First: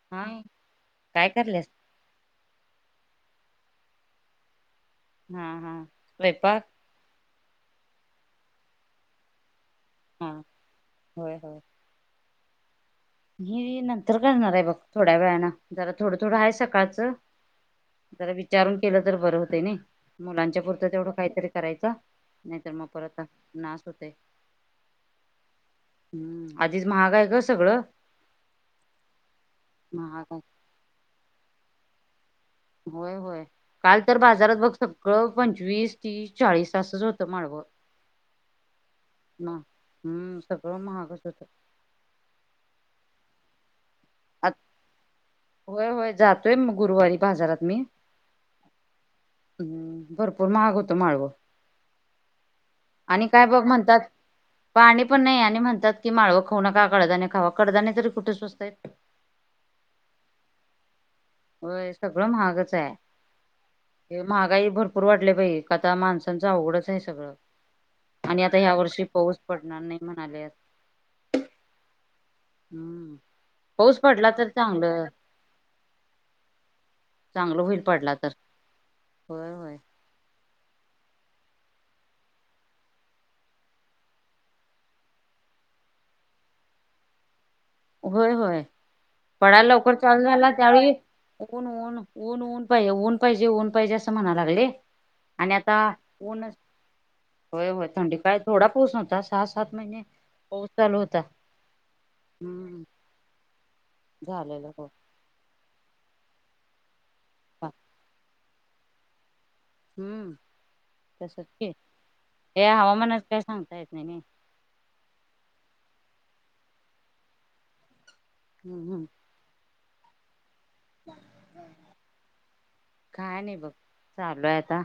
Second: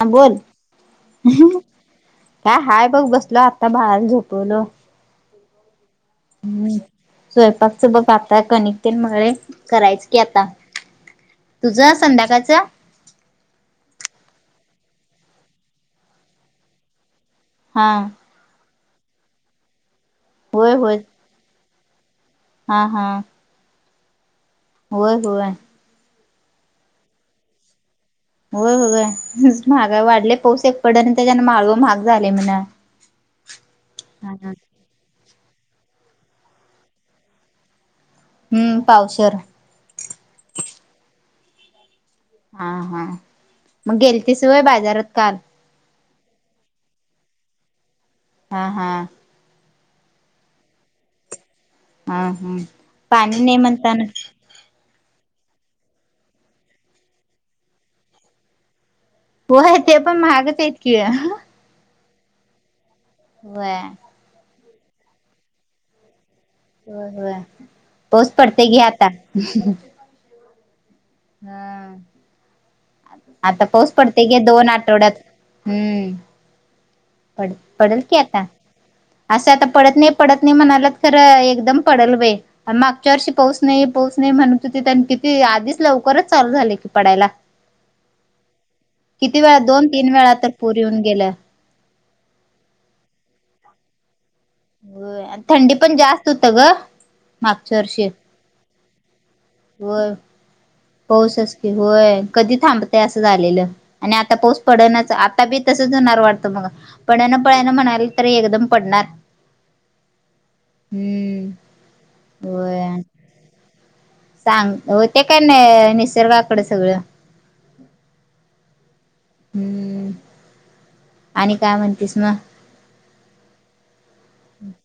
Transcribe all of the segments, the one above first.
हा बोल. काय करल्यास? का हाय बघ बस आता बाळाला झोपवलो. हा हा. स्वयपाक? स्वयंपाकच बग आता कणिकतेन मळय. करायच की हा आता. होय होय तुझ संध्याकाळच? मी नंतर करणार आहे बघ थोड्या वेळानं. जरा थोडं थोडं हाय सकाळचं हा जरा विचारून केलं तर बरं होतय नइ. मुलांच्या होय पुरतं होय तेवढं काहीतरी करायचं. नाही तर हा मग हा परत नास होतंय. होय होय. हम आधीच महाग हाय गं सगळं? व्हय व्हय. महागाइ महाग वाढले आहे पाऊस एक पड आणि त्याच्यान माळवं महाग झालय म्हण हा होय होय काल तर हा बाजारात बघ सगळं पंचवीस, तीस, चाळीस असंच होतं माळवं. हम्म पावशर. म हम्म सगळं महागस होतं. हा-हा मग गेलतीसं आ वय बाजारात काल? होय होय जातोय मग गुरुवारी बाजारात मी. हा हा. हम्म. भरपूर महाग होतं माळवं. हा हा आणि पाणी काय नाही बघ म्हणतात म्हणताना पानी पण नाही आणि म्हणतात की माळंवं खाऊ नका कडदाने खावा. कडदाने तरी कुठं स्वसतायत. होय ते पण महागच आहेत कि. होय सगळं महागचं हाय. वय. काही भरपूर वाडले बाई काता माणसं त्यांच आवघडच हाय होय सगळं होय पाऊस आणि आता पडते ह्या घे वर्षी पाऊस पडणार नाही म्हणाले हम हम्म आता पाऊस पडते पडला घे तर दोन चांगलं आठवड्यात. हम्म! पड चांगलं होईल पडेल पडला की तर आता. असं होय आता होय पडत नाही, पडत म्हणाल्यात खरं एकदम पडल बाई मागच्या वर्षी पाऊस नाही, पाऊस नाही म्हणत हुतीत खरं किती आधी लवकरच चालू झालंय की पडायला होय-होय किती वेळा पडायला दोन लवकर तीन चालू वेळा झाला तर पूर त्यावेळी येऊन गेलं हुन हुन ऊन ऊन पाहिे ऊन पाहिजे ऊन पाहिजे. असं म्हणत होय [unintelligible] आणि थंडी आता पण जास्त ऊण होतं ग होय मागच्या होय वर्षी थंडी काय थोडा पाऊस नव्हता. सहा सात महिने होय, पाऊस चालू होता पाऊच की होय कधी हम्म थांबते असं झालेलं. आणि आता पाऊस झालेलं हो पडणच आता बी तसच होणार वाटतं, मग पडण पडणा म्हणालोय तरी एकदम पडणार [unintelligible] हम्म होय हवामानात काय सांगता येत नाही नाय. सांग होते, काय ना निसर्गाकड सगळं. हम्म हम्म! [inaudible] आणि काय म्हणतीस मग काय नाही? बघ चालूय आता.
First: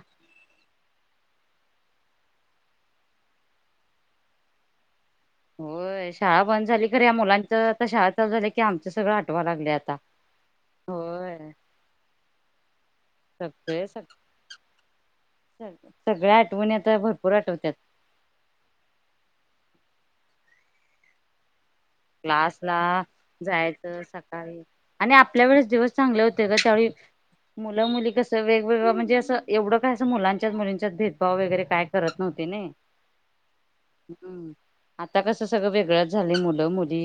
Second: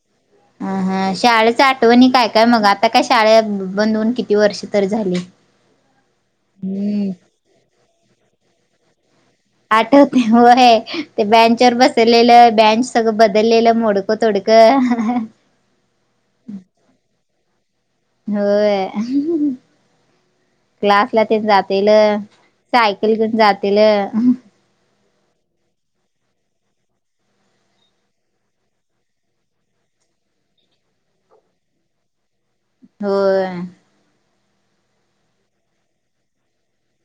ह हा शाळेचं आठवणी काय काय मग? आता काय शाळा बंद होऊन, किती वर्ष तर झाली. होय, शाळा बंद झाली खर हम्म या मुलांच आता शाळा चालू झाल्या, की आमचं सगळं आठ आठवते होय ते बँच वर बसलेलं बँच सगळं बदललेलं सगळे सग मोडक तोड [unintelligible] सगळ्या आठवणी आता भरपूर आठवत्यात. होय. क्लास ला तेन जातेल क्लासला सायकल घेऊन जातेल. जायचं सकाळी आणि आपल्या वेळेस दिवस चांगले होते ग त्यावेळी मुलं मुली कसं वेगवेगळं म्हणजे, असं एवढं काय असं? मुलांच्यात मुलींच्यात भेदभाव वगैरे काय करत नव्हततीत. नाही होय आता कसं सगळं वेगळंच झालंय मुलं मुली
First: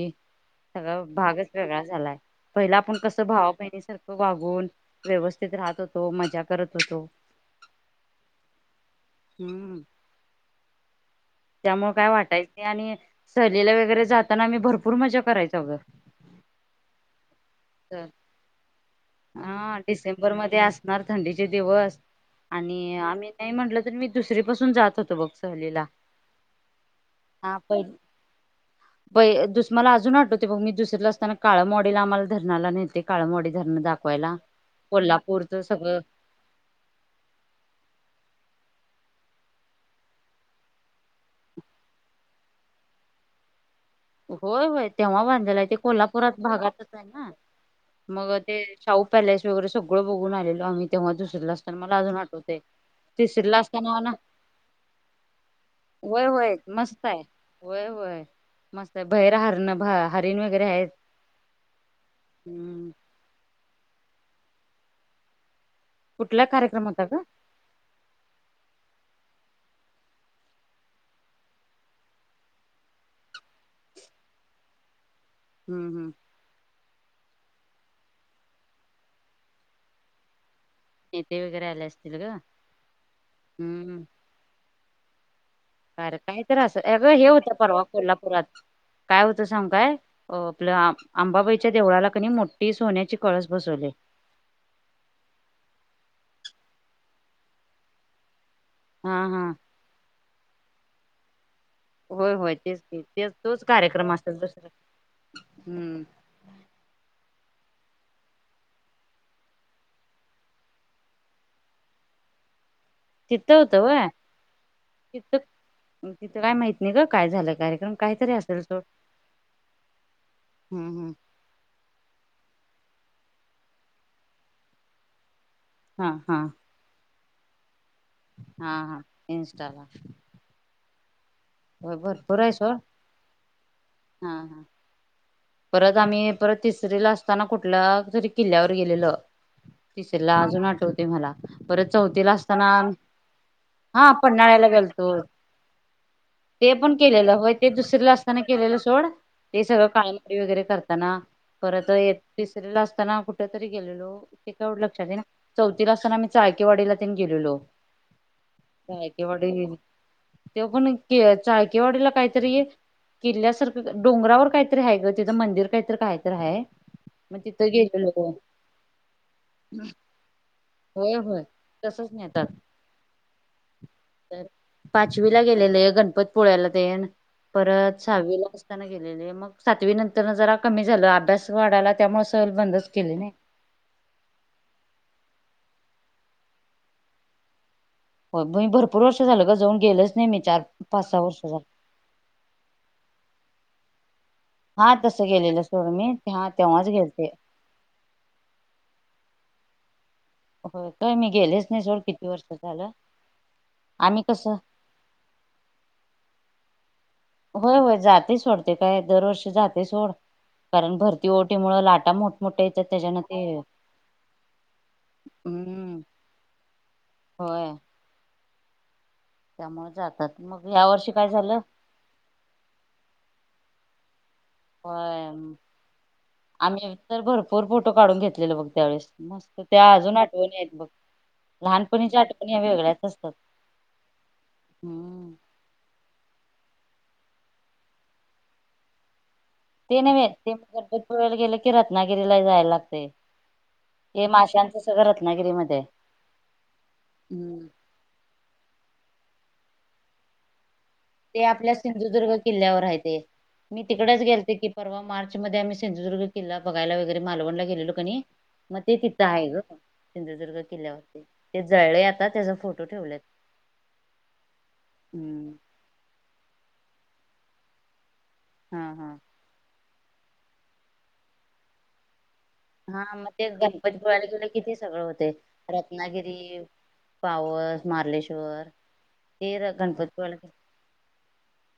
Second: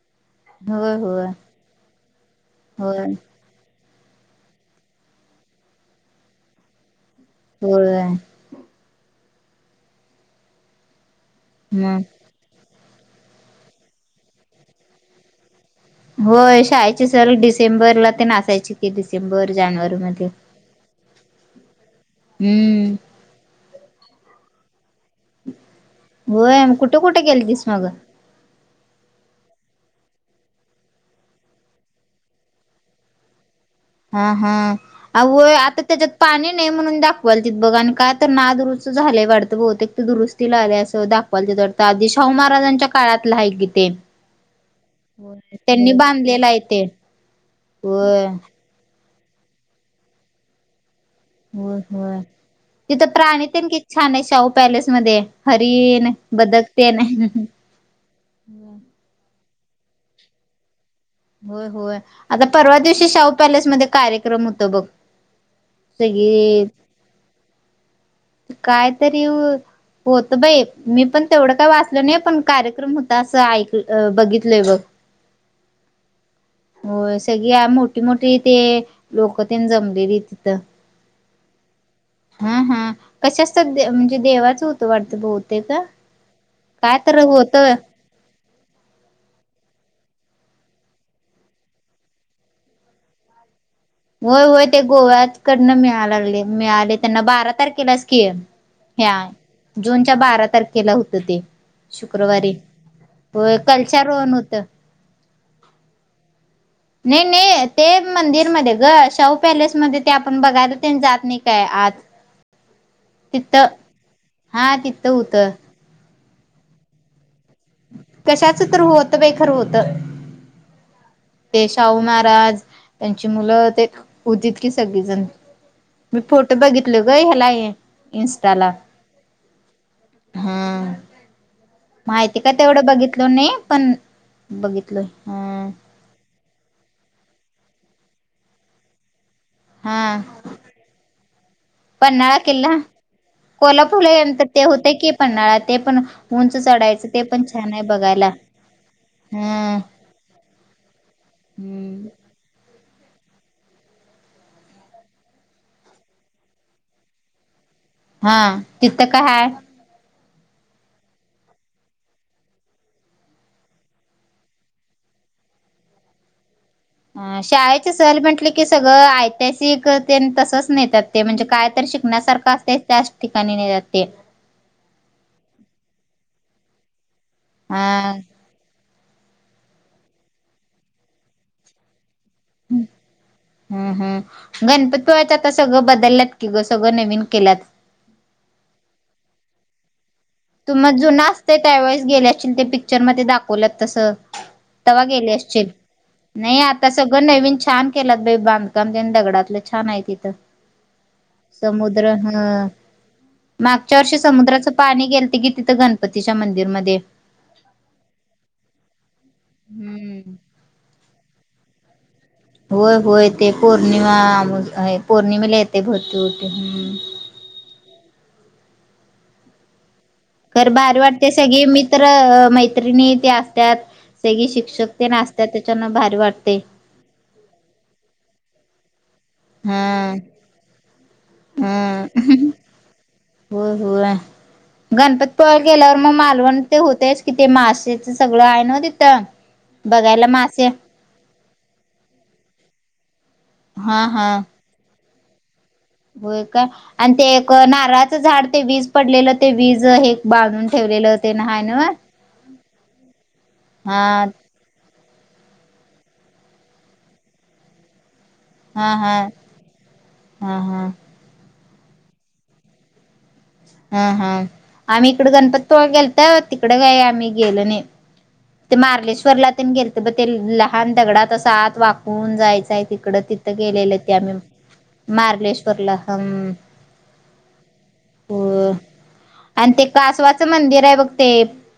होय सगळ होय भागच वेगळा झालाय पहिला आपण होय कस भावा बहिणी वागून व्यवस्थित राहत होतो. मजा करत होतो. होय. हम्! त्यामुळं मग काय वाटायचं नाही आणि सहलीला वगैरे जाताना आम्ही, भरपूर मजा करायचो अगं. होय, शाळेची सहल डिसेंबरला तेन असायची की डिसेंबर हा जानेवारी मध्ये. डिसेंबर असणार थंडीचे दिवस हम्म आणि आम्ही नाही म्हंटल तरी मी दुसरी पासून जात होतो. [unintelligible] सहलीला होय कुठे कुठे गेलतीस थांब मग एक पै दुस मला अजून आठवते बघ. मग मी दुसरी ला आसताना, काळ्ळमवाडीला आम्हाला धरणाला न्हेलते. काळ्ळमवाडीला. हा हा होय, आता सगळं त्याच्यात पाणी नाही म्हणून, दाखवालतीत बघ. आणि काय तर नादुरूस्त झालंय वाटतं बहुतेक ते दुरुस्तीला आले असं दाखवालतीत वाटते. आधी ते शाहू महाराजांच्या काळातल आहे कि ते. होय होय तेव्हा बांधलेलं आहे. ते त्यांनी कोल्हापुरात बांधलेलं ते भागातच आहे ना होय मग ते शाहू पॅलेस वगैरे सगळं बघून आलेलो. आम्ही तेव्हा दुसरीला असताना होय मला अजून होय आठवतय. तिथं प्राणी तिसरीला तेन किती असताना ना छान! आहेत. शाहू पॅलेस मध्ये हरीण होय होय बदक तेन. मस्त आहे होय होय! मस्त बाहेर हरण हरिण वगैरे आहेत. होय होय, आता परवा हम्म दिवशी शाहू पॅलेस मध्ये कार्यक्रम होत बघ. कुठला सगळे कार्यक्रम होता ग कायतरी होत बाई मी पण तेवढं काय वाचल नाही. पण कार्यक्रम होता असं ऐक बघितलयं बघ. हम्म हम्म! हो सगळी मोठी मोठी ते लोक तेन जमलेली तिथं. नेते वगैरे आले असततील. हा हा कशाचत म्हणजे, देवाचं होतं वाटत बहुतेक. कार्यक्रम काहीतरी असलं, काय अग तर हे होतं परवा कोल्हापुरात काय होतं सांगु काय? आपलं आंबाबाईच्या देवळाला कनी मोठी सोन्याची कळस बसवले. होय होय, ते गोव्याकडनं मिळा लागले मिळालें, त्यांना बारा तारखेलाच की ह्या हा हा जूनच्या बारा तारखेला होतं ते. होय शुक्रवारी होय तेच ते तेच होय तोच कार्यक्रम कलशारोहण असल होतं दुसरा हम्म! नाही नाही ते मंदिरमध्ये ग शाहू पॅलेसमध्ये ते आपण बघायला, ते जात नाही काय आत. तीत तिथं होत होय. हा तिथं होतं काय माहित नाही ग काय झालंय कार्यक्रम काहीतरी असेल कशाच सोड तर होतं बाई खरं होतं हम्म हम् ते शाहू महाराज त्यांची मुलं ते होतीत की सगळीजण हा मी हा फोटो बघितलो ग ह्याला हे हा इन्स्टाला हा. इंस्टाला हम होय माहिती भरपूर काय आहे सोड. तेवढं बघितलो नाही पण हा हा बघितलोय हा परत आम्ही परत तिसरी ला असताना कुठल्या तरी किल्ल्यावर गेलेलो हा तिसरीला अजून आठवते मला परत चौथीला पन्हाळा असताना किल्ला हा कोल्हापूरला ते पन्हाळ्याला होते की गेलतो. पन्हाळा ते पण उंच ते पण चढायचं केलेल पण होय ते छान आहे दुसरीला बघायला असताना केलेल सोड ते हम्म सगळ [unintelligible] वगैरे करताना परत हम्म येत असताना कुठ तरी गेलेलो ते तेवढ लक्षात येईना चौथीला असताना मी चाळकेवाडीला तेन गेलेलो हा तिथ काय हाय तेव पण चाळकेवाडीला काहीतरी किल्ल्यासारख डोंगरावर काहीतरी आहे ग तिथ मंदिर काहीतरी काहीतर आहे मग तिथं शाळेचे सहल गेलेलो म्हटले की सगळं ऐतिहासिक तेन तसच नेतात होय ते होय म्हणजे कायतरी तसच शिकण्यासारखा असतय त्याच ठिकाणी नेत्यात ते पाचवी ला गेलेले गणपती पूळ्याला तेन परत हा सहावी ला गेलेल मग सातवी नंतर जरा कमी झालेले अभ्यास वाढायला त्यामुळे सहल हम बंदच केली नाही. हम् हम् गणपती पुळ्याला कस सगळ बदलत की ग सगळ नवीन केल्यात हो बहिण भरपूर वर्ष झाल ग जाऊन गेलच नाही मी चार तु मग पाच सहा जुना वर्ष असते झालं. त्यावेळेस गेल्याशील ते पिक्चर मध्ये दाखवल्यात तस हा तस गेलेल सोड मी हा नाही आता तेव्हाच सगळ गेलते. नवीन छान केलात बाई बांधकाम तेन दगडातल छान आहे ति होय काय मी गेलेच नाही सोड समुद्र किती वर्ष हं झालं मागच्या वर्षी आम्ही कसं समुद्राच पाणी गेलत की तिथ गणपतीच्या मंदिरमध्ये होय होय जाते सोडते काय दरवर्षी जाते सोड हम्म कारण भरती ओटी मुळ लाट - होय होय ते पौर्णिमा अमावस पौर्णिमेला येते हम्म भरती ओटी हम् होय त्यामुळे जातय खर बाहेर वाटते सगळी मित्र मैत्रिणी ते असतात सगळी शिक्षक तेन होय असत्यात त्याच्यान भारी वाटते आम्ही तर भरपूर फोटो काढून घेतलेले बघ त्यावेळेस मस्त त्या अजून आठवणी आहेत बघ लहानपणीच्या हम् आठवणी या वेगळ्याच असतात होय होय गणपती हम्म पूळ्याला गेल्यावर मग मालवण ते होतेयच कि ते मासेच सगळ आहे ना तिथ ते न्हवे ते गणपती पुळ्याला गेले की रत्नागिरी ला जायला लागतय हा हे हा माशांच सगळ रत्नागिरी मध्ये हाय होय का आणि ते एक नारळाच झाड ते वीज पडलेल ते वीज हे बांधून ठेवलेलं ते ना हाय आपल्या नव्ह सिंधुदुर्ग किल्ल्यावर हायते मी हा तिकडेच गेलते की परवा मार्च मध्ये आम्ही सिंधुदुर्ग किल्ला बघायला वगैरे मालवणला गेलो कणी मग हा ते हा तिथ आहे ग हा सिंधुदुर्ग हा किल्ल्यावरती ते जळळय आता त्याचा फोटो ठेवलेत हा हा आम्ही इकड हम्म गणपतीपुळ्याला गेलतो तिकड काय आम्ही गेलो नाही ते हा हा मार्लेश्वरला तेन गेलतो ब ते लहान दगडात अस आत वाकून जायचय हा तिकड मग ते तिथ गेलेल ते गणपतीपुळ्याला आम्ही गेलं कि ते सगळं होतय. मार्लेश्वरला हम रत्नागिरी, पावस मारलेश्वर हो आणि ते कासवाच मंदिर आहे बघ ते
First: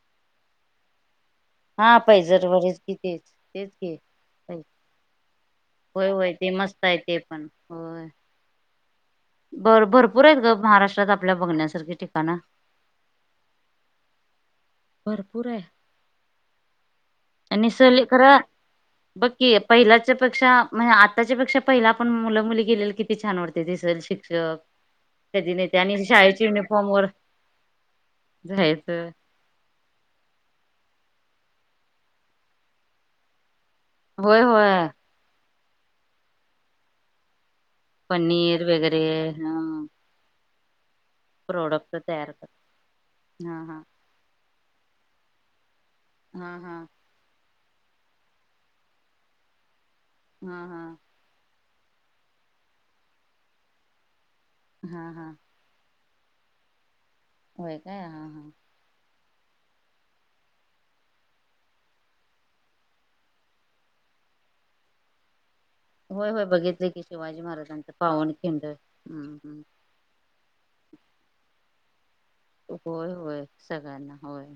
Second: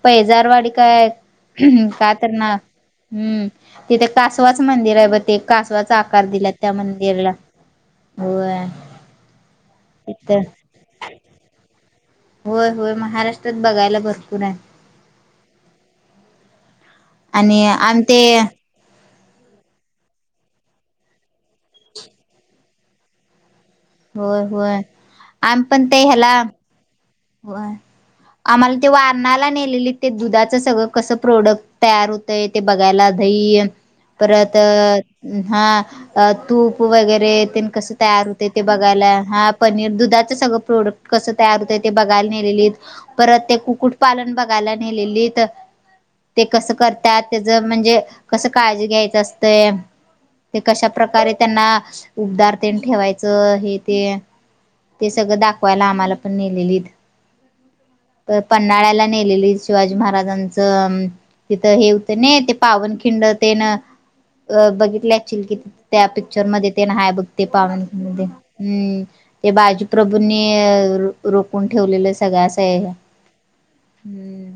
पैजारवाडी काय - हा का तर ना पैजरवरच कि तेच हम्म तेच की. तिथे कासवाच मंदिर आहे ब ते कासवाचा होय आकार होय दिला ते त्या मस्त आहे ते मंदिरला पण होय. होय. बर भरपूर आहेत तिथं ग महाराष्ट्रात आपल्या बघण्यासारखे ठी होय, होय, महाराष्ट्रात बघायला भरपूर आहे. भरपूर आहे. आणि आम सहली ते खरं बघ कि पहिल्याच्या पेक्षा, म्हणे आत्ताच्या पेक्षा पहिला आपण मुल मुली गेलेल किती छान वाटत दिसल होय शिक्षक होय कधी नही त्याने बी शाळेचे युनिफॉर्म वर व्हयं आम्हाला ते जायचं वारणाला नेल ते दुधाच सगळं कस प्रोडक्ट तयार होतंय ते बघायला धही. होय परत होय हा तूप वगैरे कस तयार होतय ते पनीर वगैरे बघायला हा पनीर दुधाचं सगळ प्रोडक्ट कसं तयार होतय प्रोडक्ट बघायला तयार कर नेलेलीत परत ते हा हा कुक्कुट पालन बघायला नेलेलीत. ते हा कसं हा करतात त्याच म्हणजे कसं काळजी घ्यायचं असतंय ते हा हा कशा प्रकारे त्यांना उबदारतेन ठेवायचं हे ते ते हा हा सगळं दाखवायला आम्हाला पण नेलेलीत होय काय हा हा पन्हाळ्याला नेलेली शिवाजी महाराजांचं तिथं हे होतं न ते पावन खिंड तेन अ बघितलं ऍक्चुल कि. त्या होय होय पिक्चर मध्ये ते बघितले की न्हा य बघ शिवाजी ते पावन महाराजांचं मध्ये पावनखिंड हम्म ते हम्म बाजीप्रभूंनी रोखून ठेवलेल स होय होय सगळ्यांना होय. हम्म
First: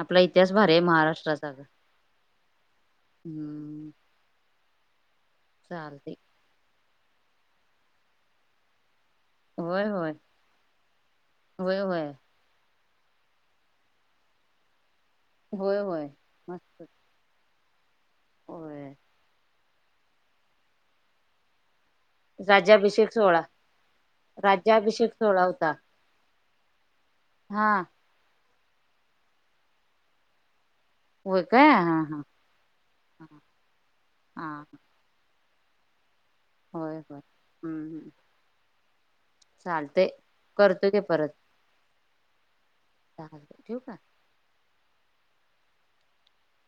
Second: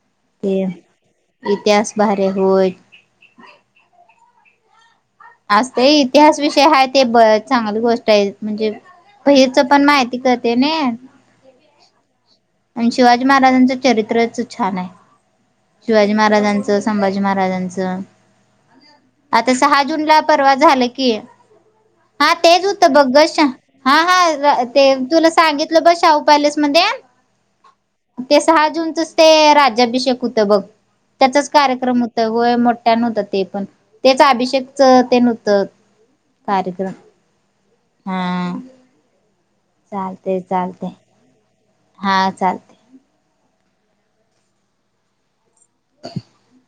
आपला इतिहास ते भारी आहे महाराष्ट्राचा इतिहास भारी होय हम. असत इतिहास विषय हाय ते ब चांगली गोष्ट आहे म्हणजे. भईरच हच पण होय होय माहिती करते नई. होय होय आणि शिवाजी महाराजांचं चरित्रच छान आहे. होय होय शिवाजी महाराजांचं मस्त. संभाजी महाराजांचं. होय आता सहा जून ला परवा झाल कि. हा तेच होतं राज्याभिषेक बघ सोहळा शा हा हा ते राज्याभिषेक तुला सोहळा सांगितलं ब शाहू पॅलेस मध्ये. हां. ते सहा जूनचच ते राज्याभिषेक होत बघ. होय त्याचाच काय हा कार्यक्रम होत हा. व्हय मोठ्या नवत ते पण तेच हा. अभिषेक ते न त. होय, होय. हम्म हा. चालतय, करतो चालतय. की हा चालतय. ठीवू का. [inaudible]